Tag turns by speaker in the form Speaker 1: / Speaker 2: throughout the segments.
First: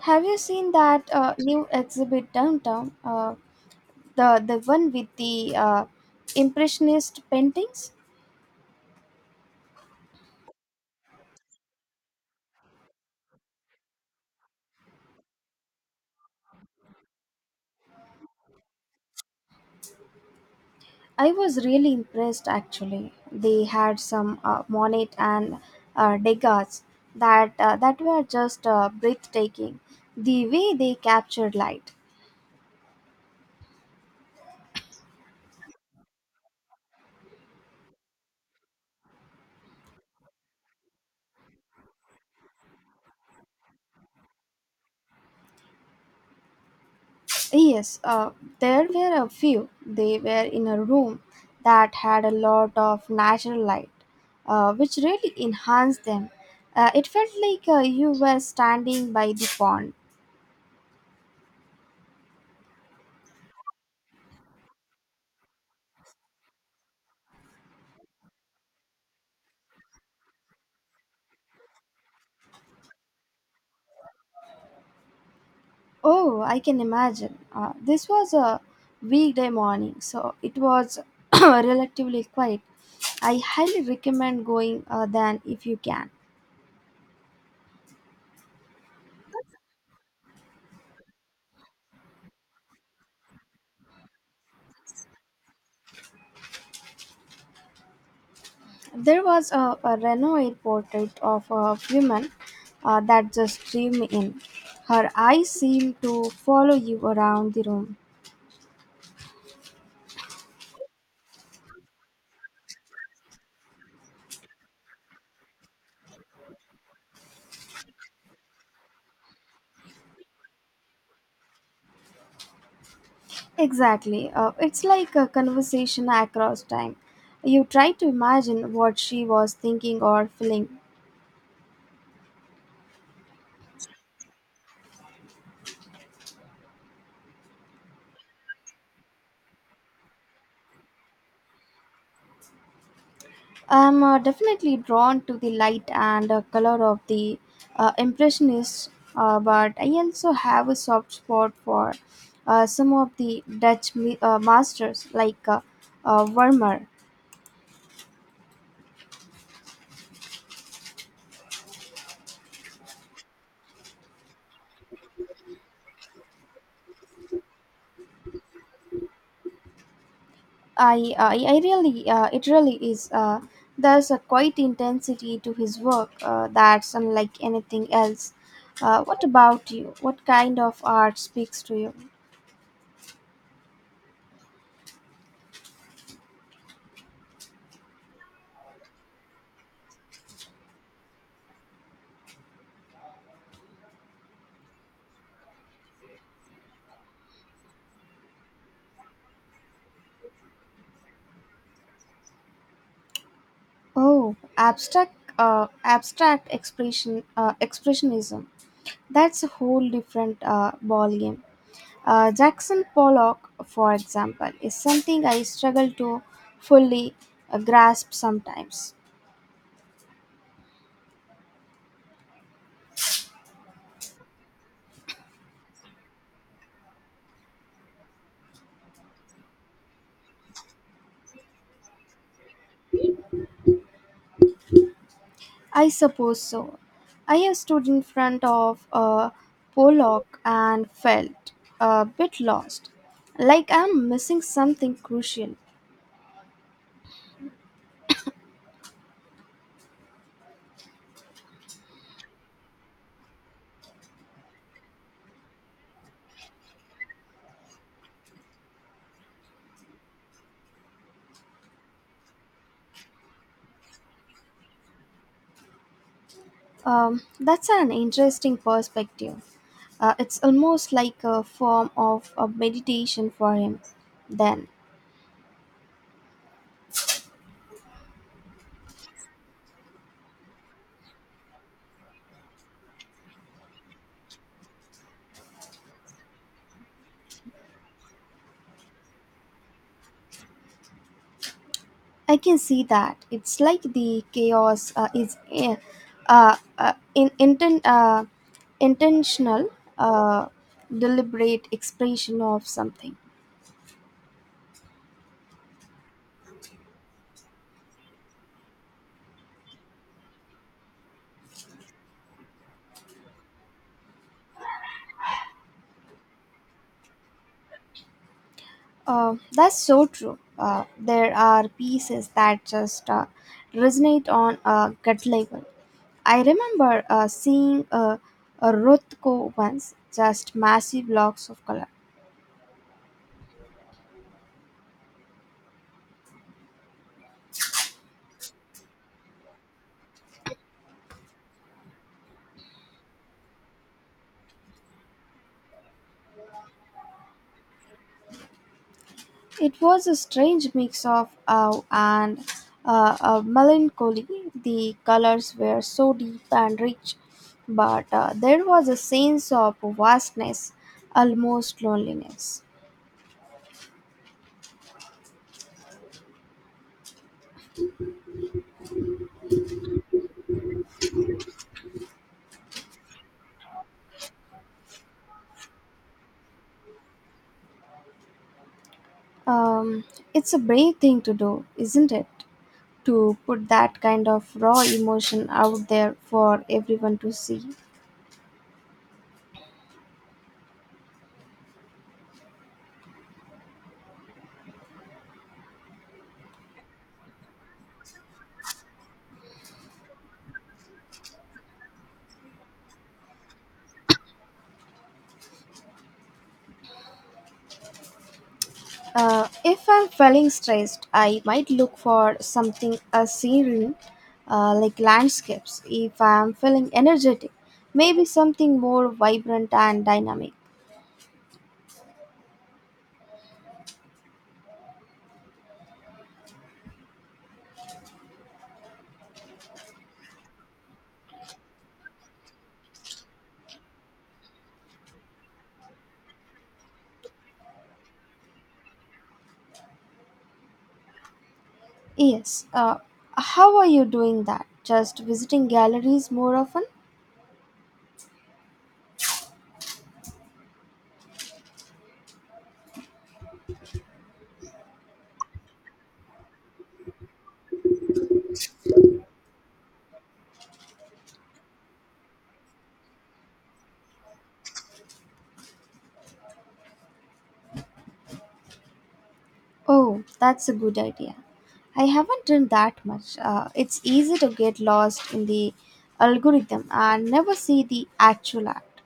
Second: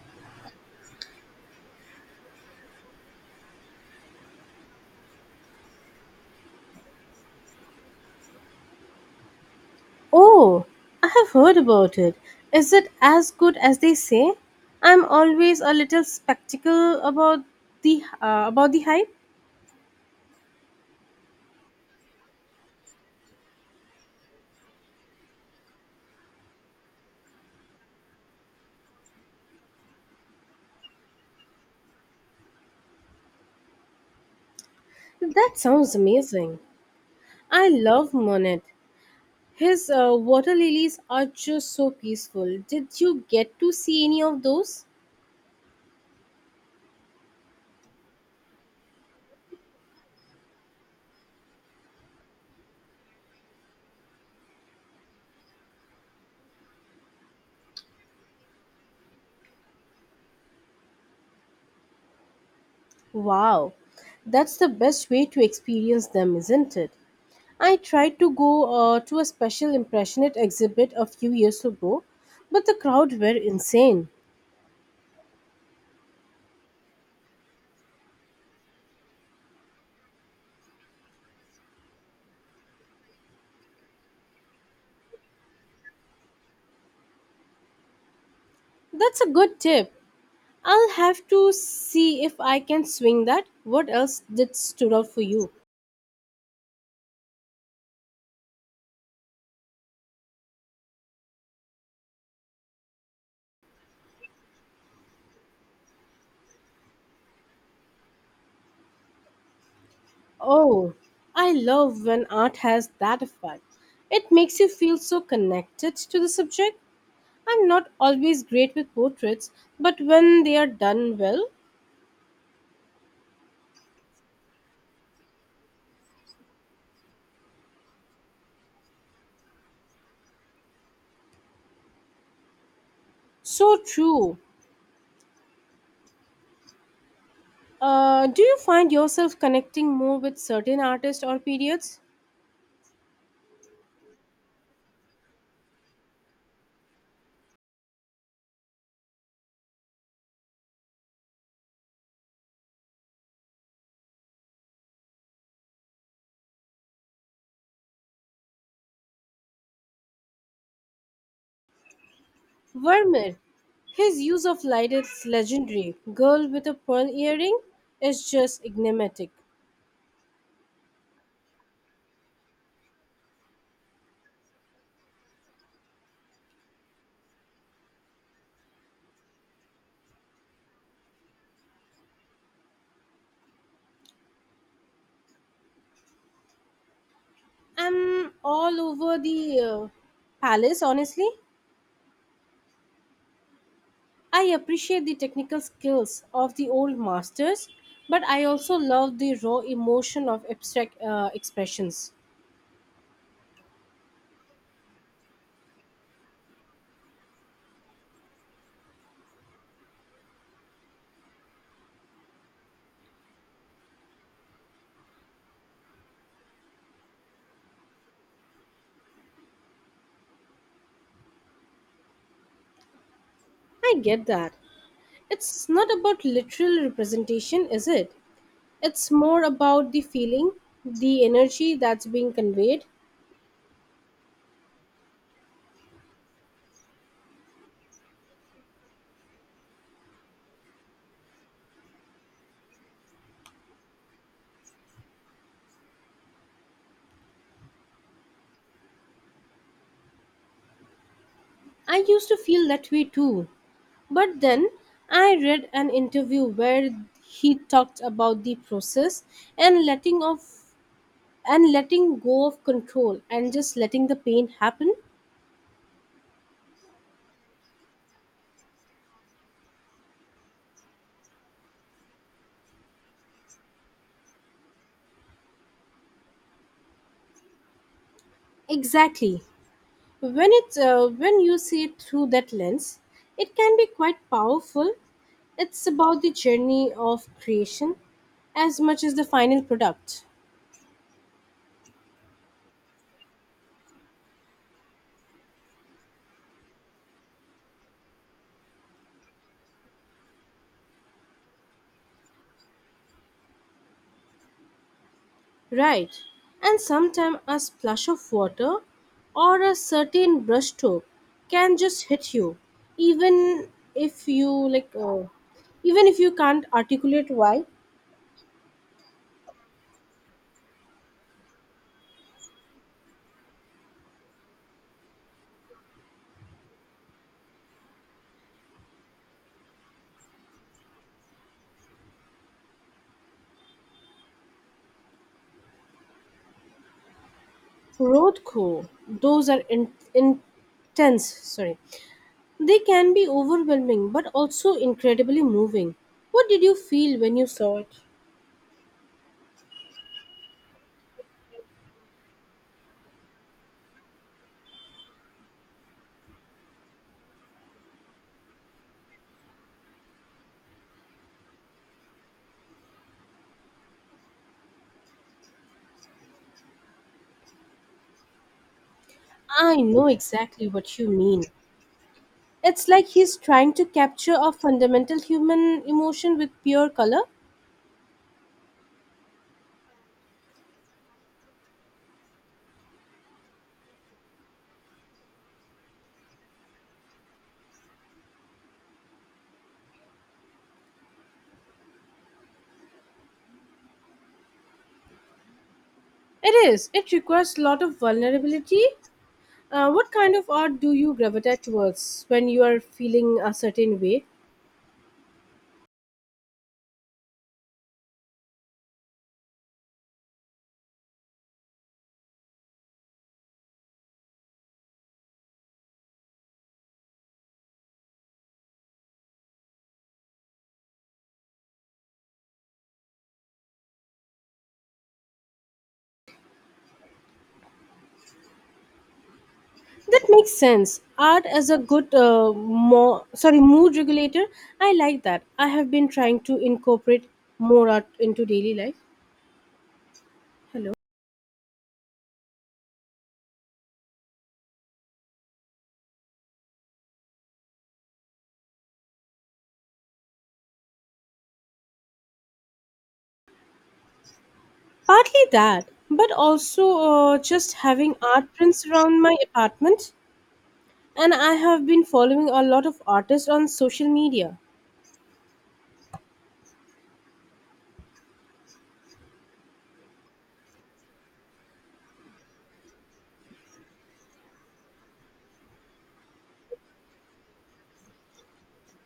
Speaker 1: Have you seen that new exhibit downtown? The one with the impressionist paintings.
Speaker 2: Oh, I have heard about it. Is it as good as they say? I'm always a little skeptical about the hype.
Speaker 1: I was really impressed actually. They had some Monet and Degas that were just breathtaking. The way they captured light.
Speaker 2: That sounds amazing. I love Monet. His water lilies are just so peaceful. Did you get to see any of those?
Speaker 1: Yes, there were a few. They were in a room that had a lot of natural light, which really enhanced them. It felt like you were standing by the pond.
Speaker 2: Wow, that's the best way to experience them, isn't it? I tried to go to a special impressionist exhibit a few years ago, but the crowd were insane.
Speaker 1: Oh, I can imagine. This was a weekday morning, so it was relatively quiet. I highly recommend going then if you can.
Speaker 2: That's a good tip. I'll have to see if I can swing that. What else did stood out for you?
Speaker 1: There was a Renoir portrait of a woman that just drew me in. Her eyes seemed to follow you around the room.
Speaker 2: Oh, I love when art has that effect. It makes you feel so connected to the subject. I'm not always great with portraits, but when they are done well,
Speaker 1: Exactly. It's like a conversation across time. You try to imagine what she was thinking or feeling.
Speaker 2: so true. Do you find yourself connecting more with certain artists or periods?
Speaker 1: I'm definitely drawn to the light and color of the Impressionists, but I also have a soft spot for some of the Dutch masters like Vermeer.
Speaker 2: Vermeer, his use of light is legendary. Girl with a pearl earring is just enigmatic.
Speaker 1: It really is. There's a quite intensity to his work that's unlike anything else. What about you? What kind of art speaks to you?
Speaker 2: I'm all over the palace, honestly. I appreciate the technical skills of the old masters, but I also love the raw emotion of abstract expressions.
Speaker 1: Expressionism. That's a whole different ball game. Jackson Pollock, for example, is something I struggle to fully grasp sometimes.
Speaker 2: I get that. It's not about literal representation, is it? It's more about the feeling, the energy that's being conveyed.
Speaker 1: I suppose so. I have stood in front of a Pollock and felt a bit lost, like I'm missing something crucial.
Speaker 2: I used to feel that way too. But then I read an interview where he talked about the process and letting of and letting go of control and just letting the pain happen.
Speaker 1: That's an interesting perspective. It's almost like a form of a meditation for him, then.
Speaker 2: Exactly. When you see it through that lens, it can be quite powerful. It's about the journey of creation as much as the final product.
Speaker 1: I can see that. It's like the chaos is uh, uh, in, inten- uh, intentional, uh, deliberate expression of something.
Speaker 2: Right, and sometimes a splash of water or a certain brushstroke can just hit you, even if you like, even if you can't articulate why.
Speaker 1: That's so true. There are pieces that just resonate on a gut level. I remember seeing a Rothko once, just massive blocks of color.
Speaker 2: Road those are intense. Sorry, they can be overwhelming, but also incredibly moving. What did you feel when you saw it?
Speaker 1: It was a strange mix of awe and melancholy. The colors were so deep and rich, but there was a sense of vastness, almost loneliness.
Speaker 2: I know exactly what you mean. It's like he's trying to capture a fundamental human emotion with pure color.
Speaker 1: Um, it's a brave thing to do, isn't it? To put that kind of raw emotion out there for everyone to see.
Speaker 2: It is. It requires a lot of vulnerability. What kind of art do you gravitate towards when you are feeling a certain way?
Speaker 1: If I'm feeling stressed, I might look for something a scenery, like landscapes. If I'm feeling energetic, maybe something more vibrant and dynamic.
Speaker 2: That makes sense. Art as a mood regulator. I like that. I have been trying to incorporate more art into daily life. Hello.
Speaker 1: Yes. How are you doing that? Just visiting galleries more often?
Speaker 2: Partly that, but also just having art prints around my apartment. And I have been following a lot of artists on social media.
Speaker 1: Oh, that's a good idea. I haven't done that much. It's easy to get lost in the algorithm and never see the actual art.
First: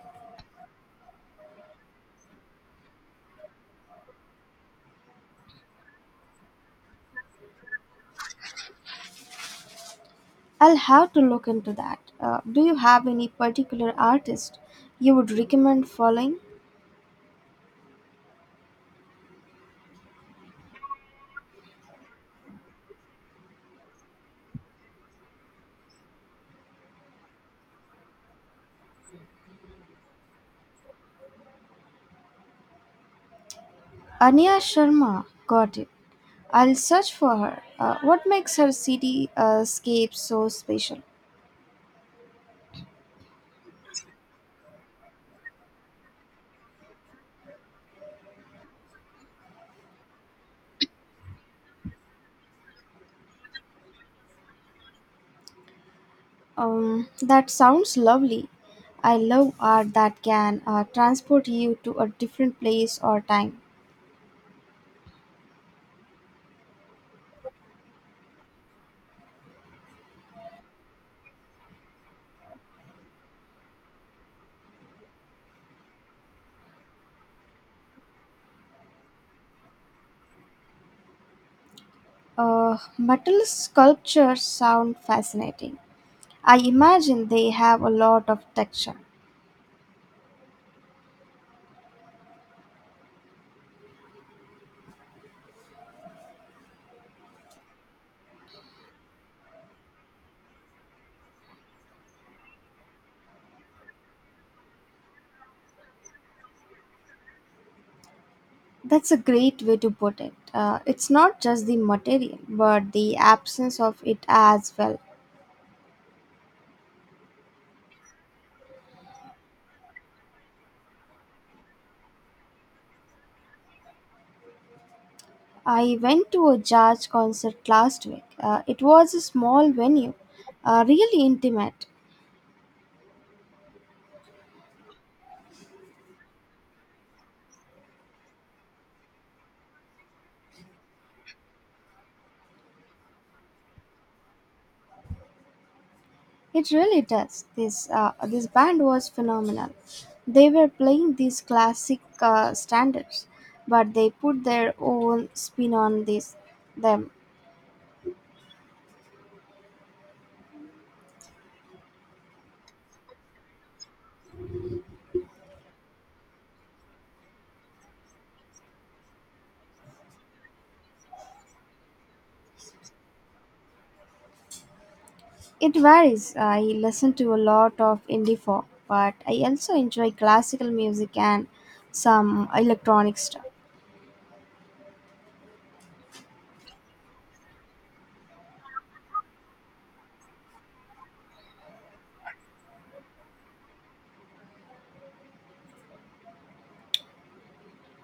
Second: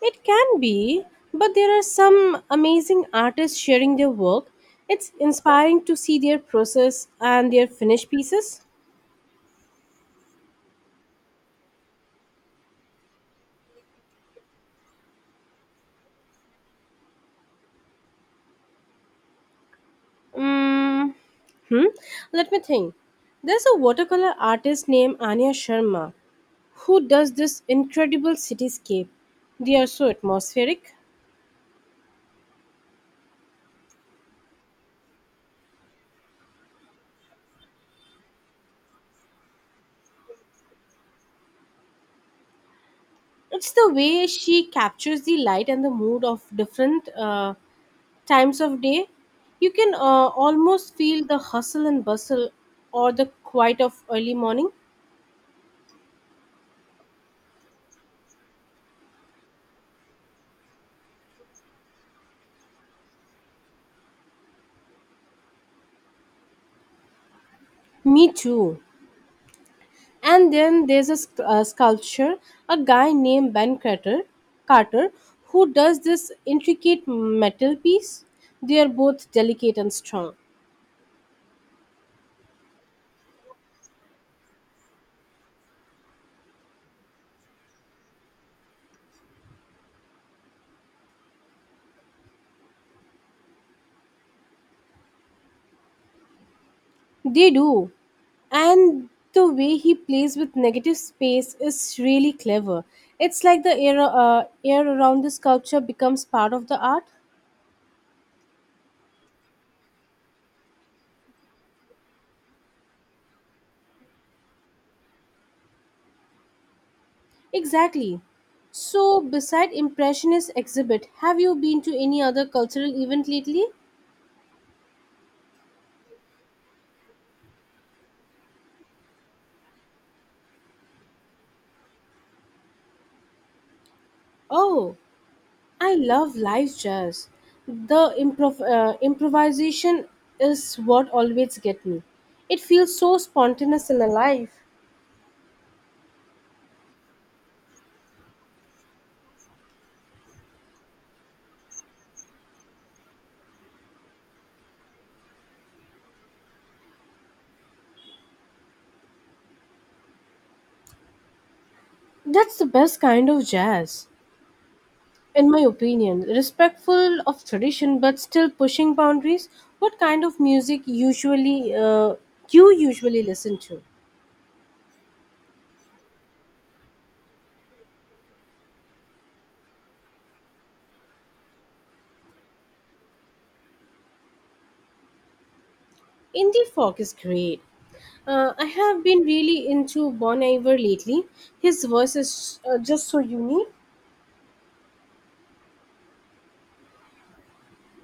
Speaker 2: It can be, but there are some amazing artists sharing their work. It's inspiring to see their process and their finished pieces.
Speaker 1: I'll have to look into that. Do you have any particular artist you would recommend following?
Speaker 2: Mm, hmm. Let me think. There's a watercolor artist named Anya Sharma who does this incredible cityscape. They are so atmospheric.
Speaker 1: Anya Sharma, got it. I'll search for her. What makes her city scape so special?
Speaker 2: It's the way she captures the light and the mood of different times of day. You can almost feel the hustle and bustle or the quiet of early morning.
Speaker 1: That sounds lovely. I love art that can transport you to a different place or time.
Speaker 2: Me too. And then there's a sculpture a guy named Ben Carter who does this intricate metal piece. They are both delicate and strong.
Speaker 1: Metal sculptures sound fascinating. I imagine they have a lot of texture.
Speaker 2: They do. And the way he plays with negative space is really clever. It's like air around the sculpture becomes part of the art.
Speaker 1: That's a great way to put it. It's not just the material, but the absence of it as well.
Speaker 2: Exactly. So, beside Impressionist exhibit, have you been to any other cultural event lately?
Speaker 1: I went to a jazz concert last week. It was a small venue, really intimate.
Speaker 2: Oh, I love live jazz. The improvisation is what always get me. It feels so spontaneous and alive.
Speaker 1: It really does. This band was phenomenal. They were playing these classic standards, but they put their own spin on this them.
Speaker 2: That's the best kind of jazz, in my opinion. Respectful of tradition, but still pushing boundaries. What kind of music usually you usually listen to?
Speaker 1: It varies. I listen to a lot of indie folk, but I also enjoy classical music and some electronic stuff.
Speaker 2: Indie folk is great. I have been really into Bon Iver lately. His voice is just so unique.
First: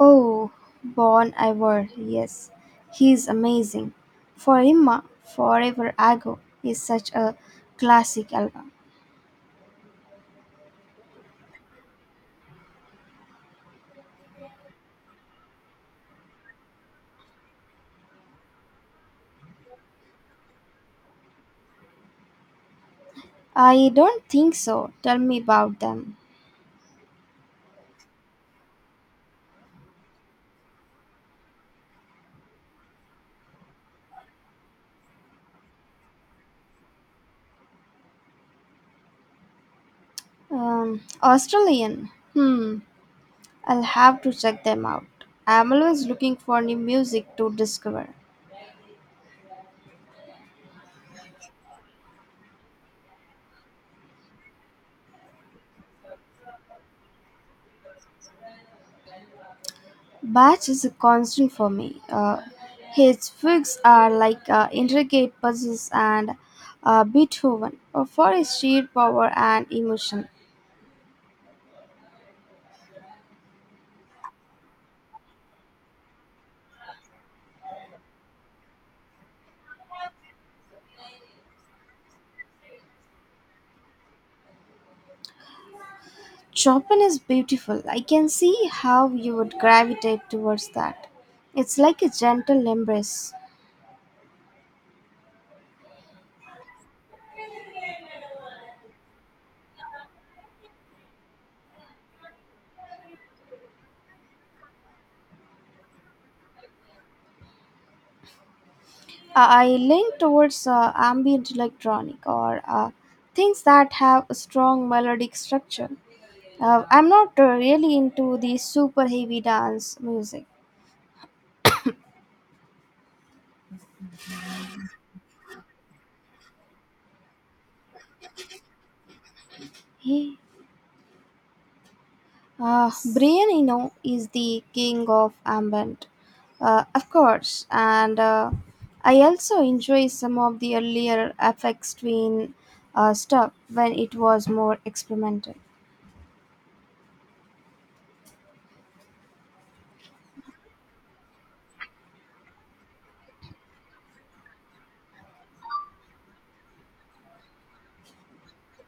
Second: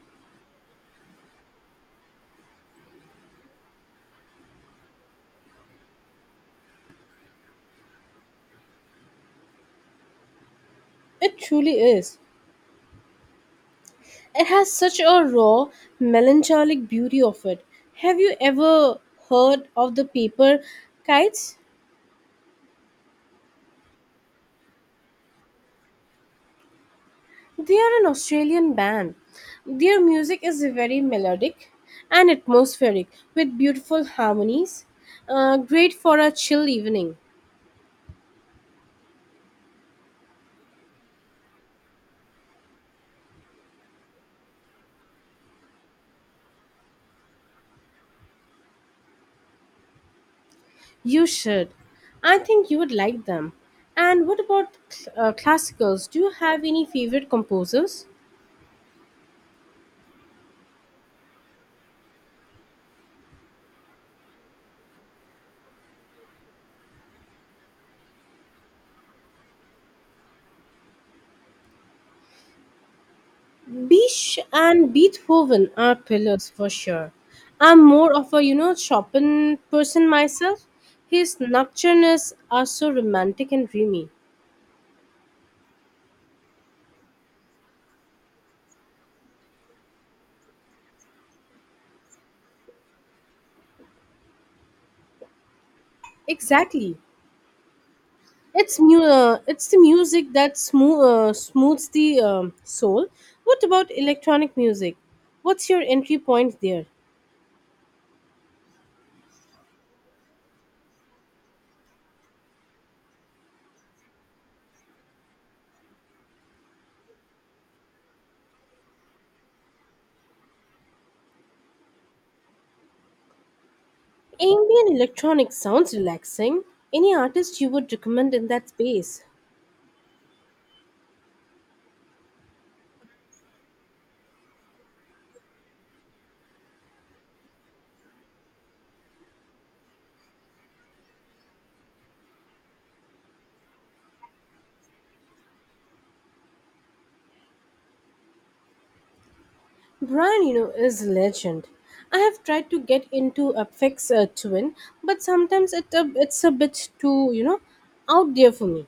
Speaker 1: Oh, Bon Iver, yes, he's amazing. For Emma, Forever Ago is such a classic album.
Speaker 2: It truly is. It has such a raw, melancholic beauty of it. Have you ever heard of the Paper Kites?
Speaker 1: I don't think so. Tell me about them.
Speaker 2: They are an Australian band. Their music is very melodic and atmospheric with beautiful harmonies. Great for a chill evening.
Speaker 1: Australian. Hmm, I'll have to check them out. I'm always looking for new music to discover.
Speaker 2: You should. I think you would like them. And what about classicals? Do you have any favorite composers?
Speaker 1: Batch is a constant for me. His figs are like intricate puzzles and Beethoven for his sheer power and emotion.
Speaker 2: Bish and Beethoven are pillars for sure. I'm more of a, you know, Chopin person myself. His nocturnes are so romantic and dreamy.
Speaker 1: Chopin is beautiful. I can see how you would gravitate towards that. It's like a gentle embrace.
Speaker 2: Exactly. It's the music that smooths the soul. What about electronic music? What's your entry point there?
Speaker 1: I lean towards ambient electronic or things that have a strong melodic structure. I'm not really into the super heavy dance music.
Speaker 2: Ambient electronic sounds relaxing. Any artist you would recommend in that space?
Speaker 1: Yeah. Brian Eno is the king of ambient, of course, and I also enjoy some of the earlier FX Twin stuff when it was more experimental.
Speaker 2: Brian, you know, is a legend. I have tried to get into a fix twin, but sometimes it's a bit too, out there for me.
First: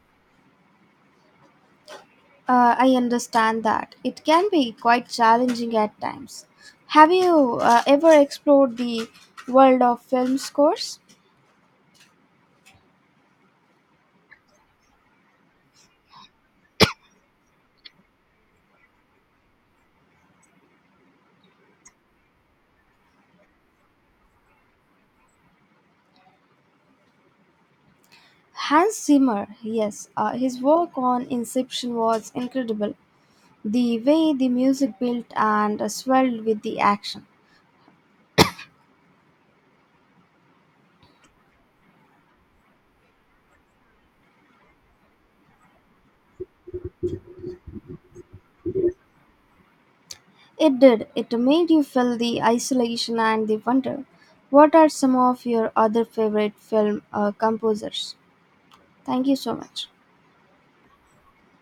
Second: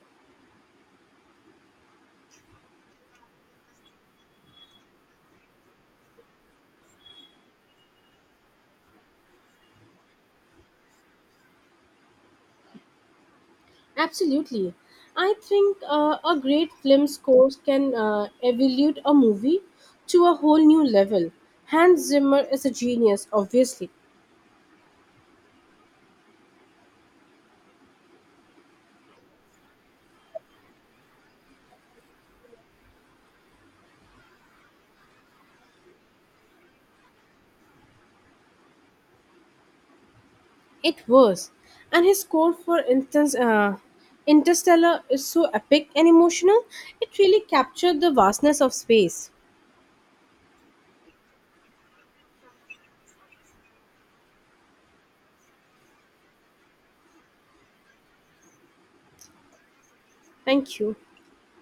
Speaker 1: I understand that it can be quite challenging at times. Have you ever explored the world of film scores?
Speaker 2: Absolutely, I think a great film score can evolve a movie to a whole new level. Hans Zimmer is a genius, obviously.
Speaker 1: Hans Zimmer, yes, his work on Inception was incredible. The way the music built and swelled with the action.
Speaker 2: It was. And his score for instance, Interstellar is so epic and emotional, it really captured the vastness of space.
Speaker 1: It did. It made you feel the isolation and the wonder. What are some of your other favorite film composers? Thank you so much.
Speaker 2: Thank you.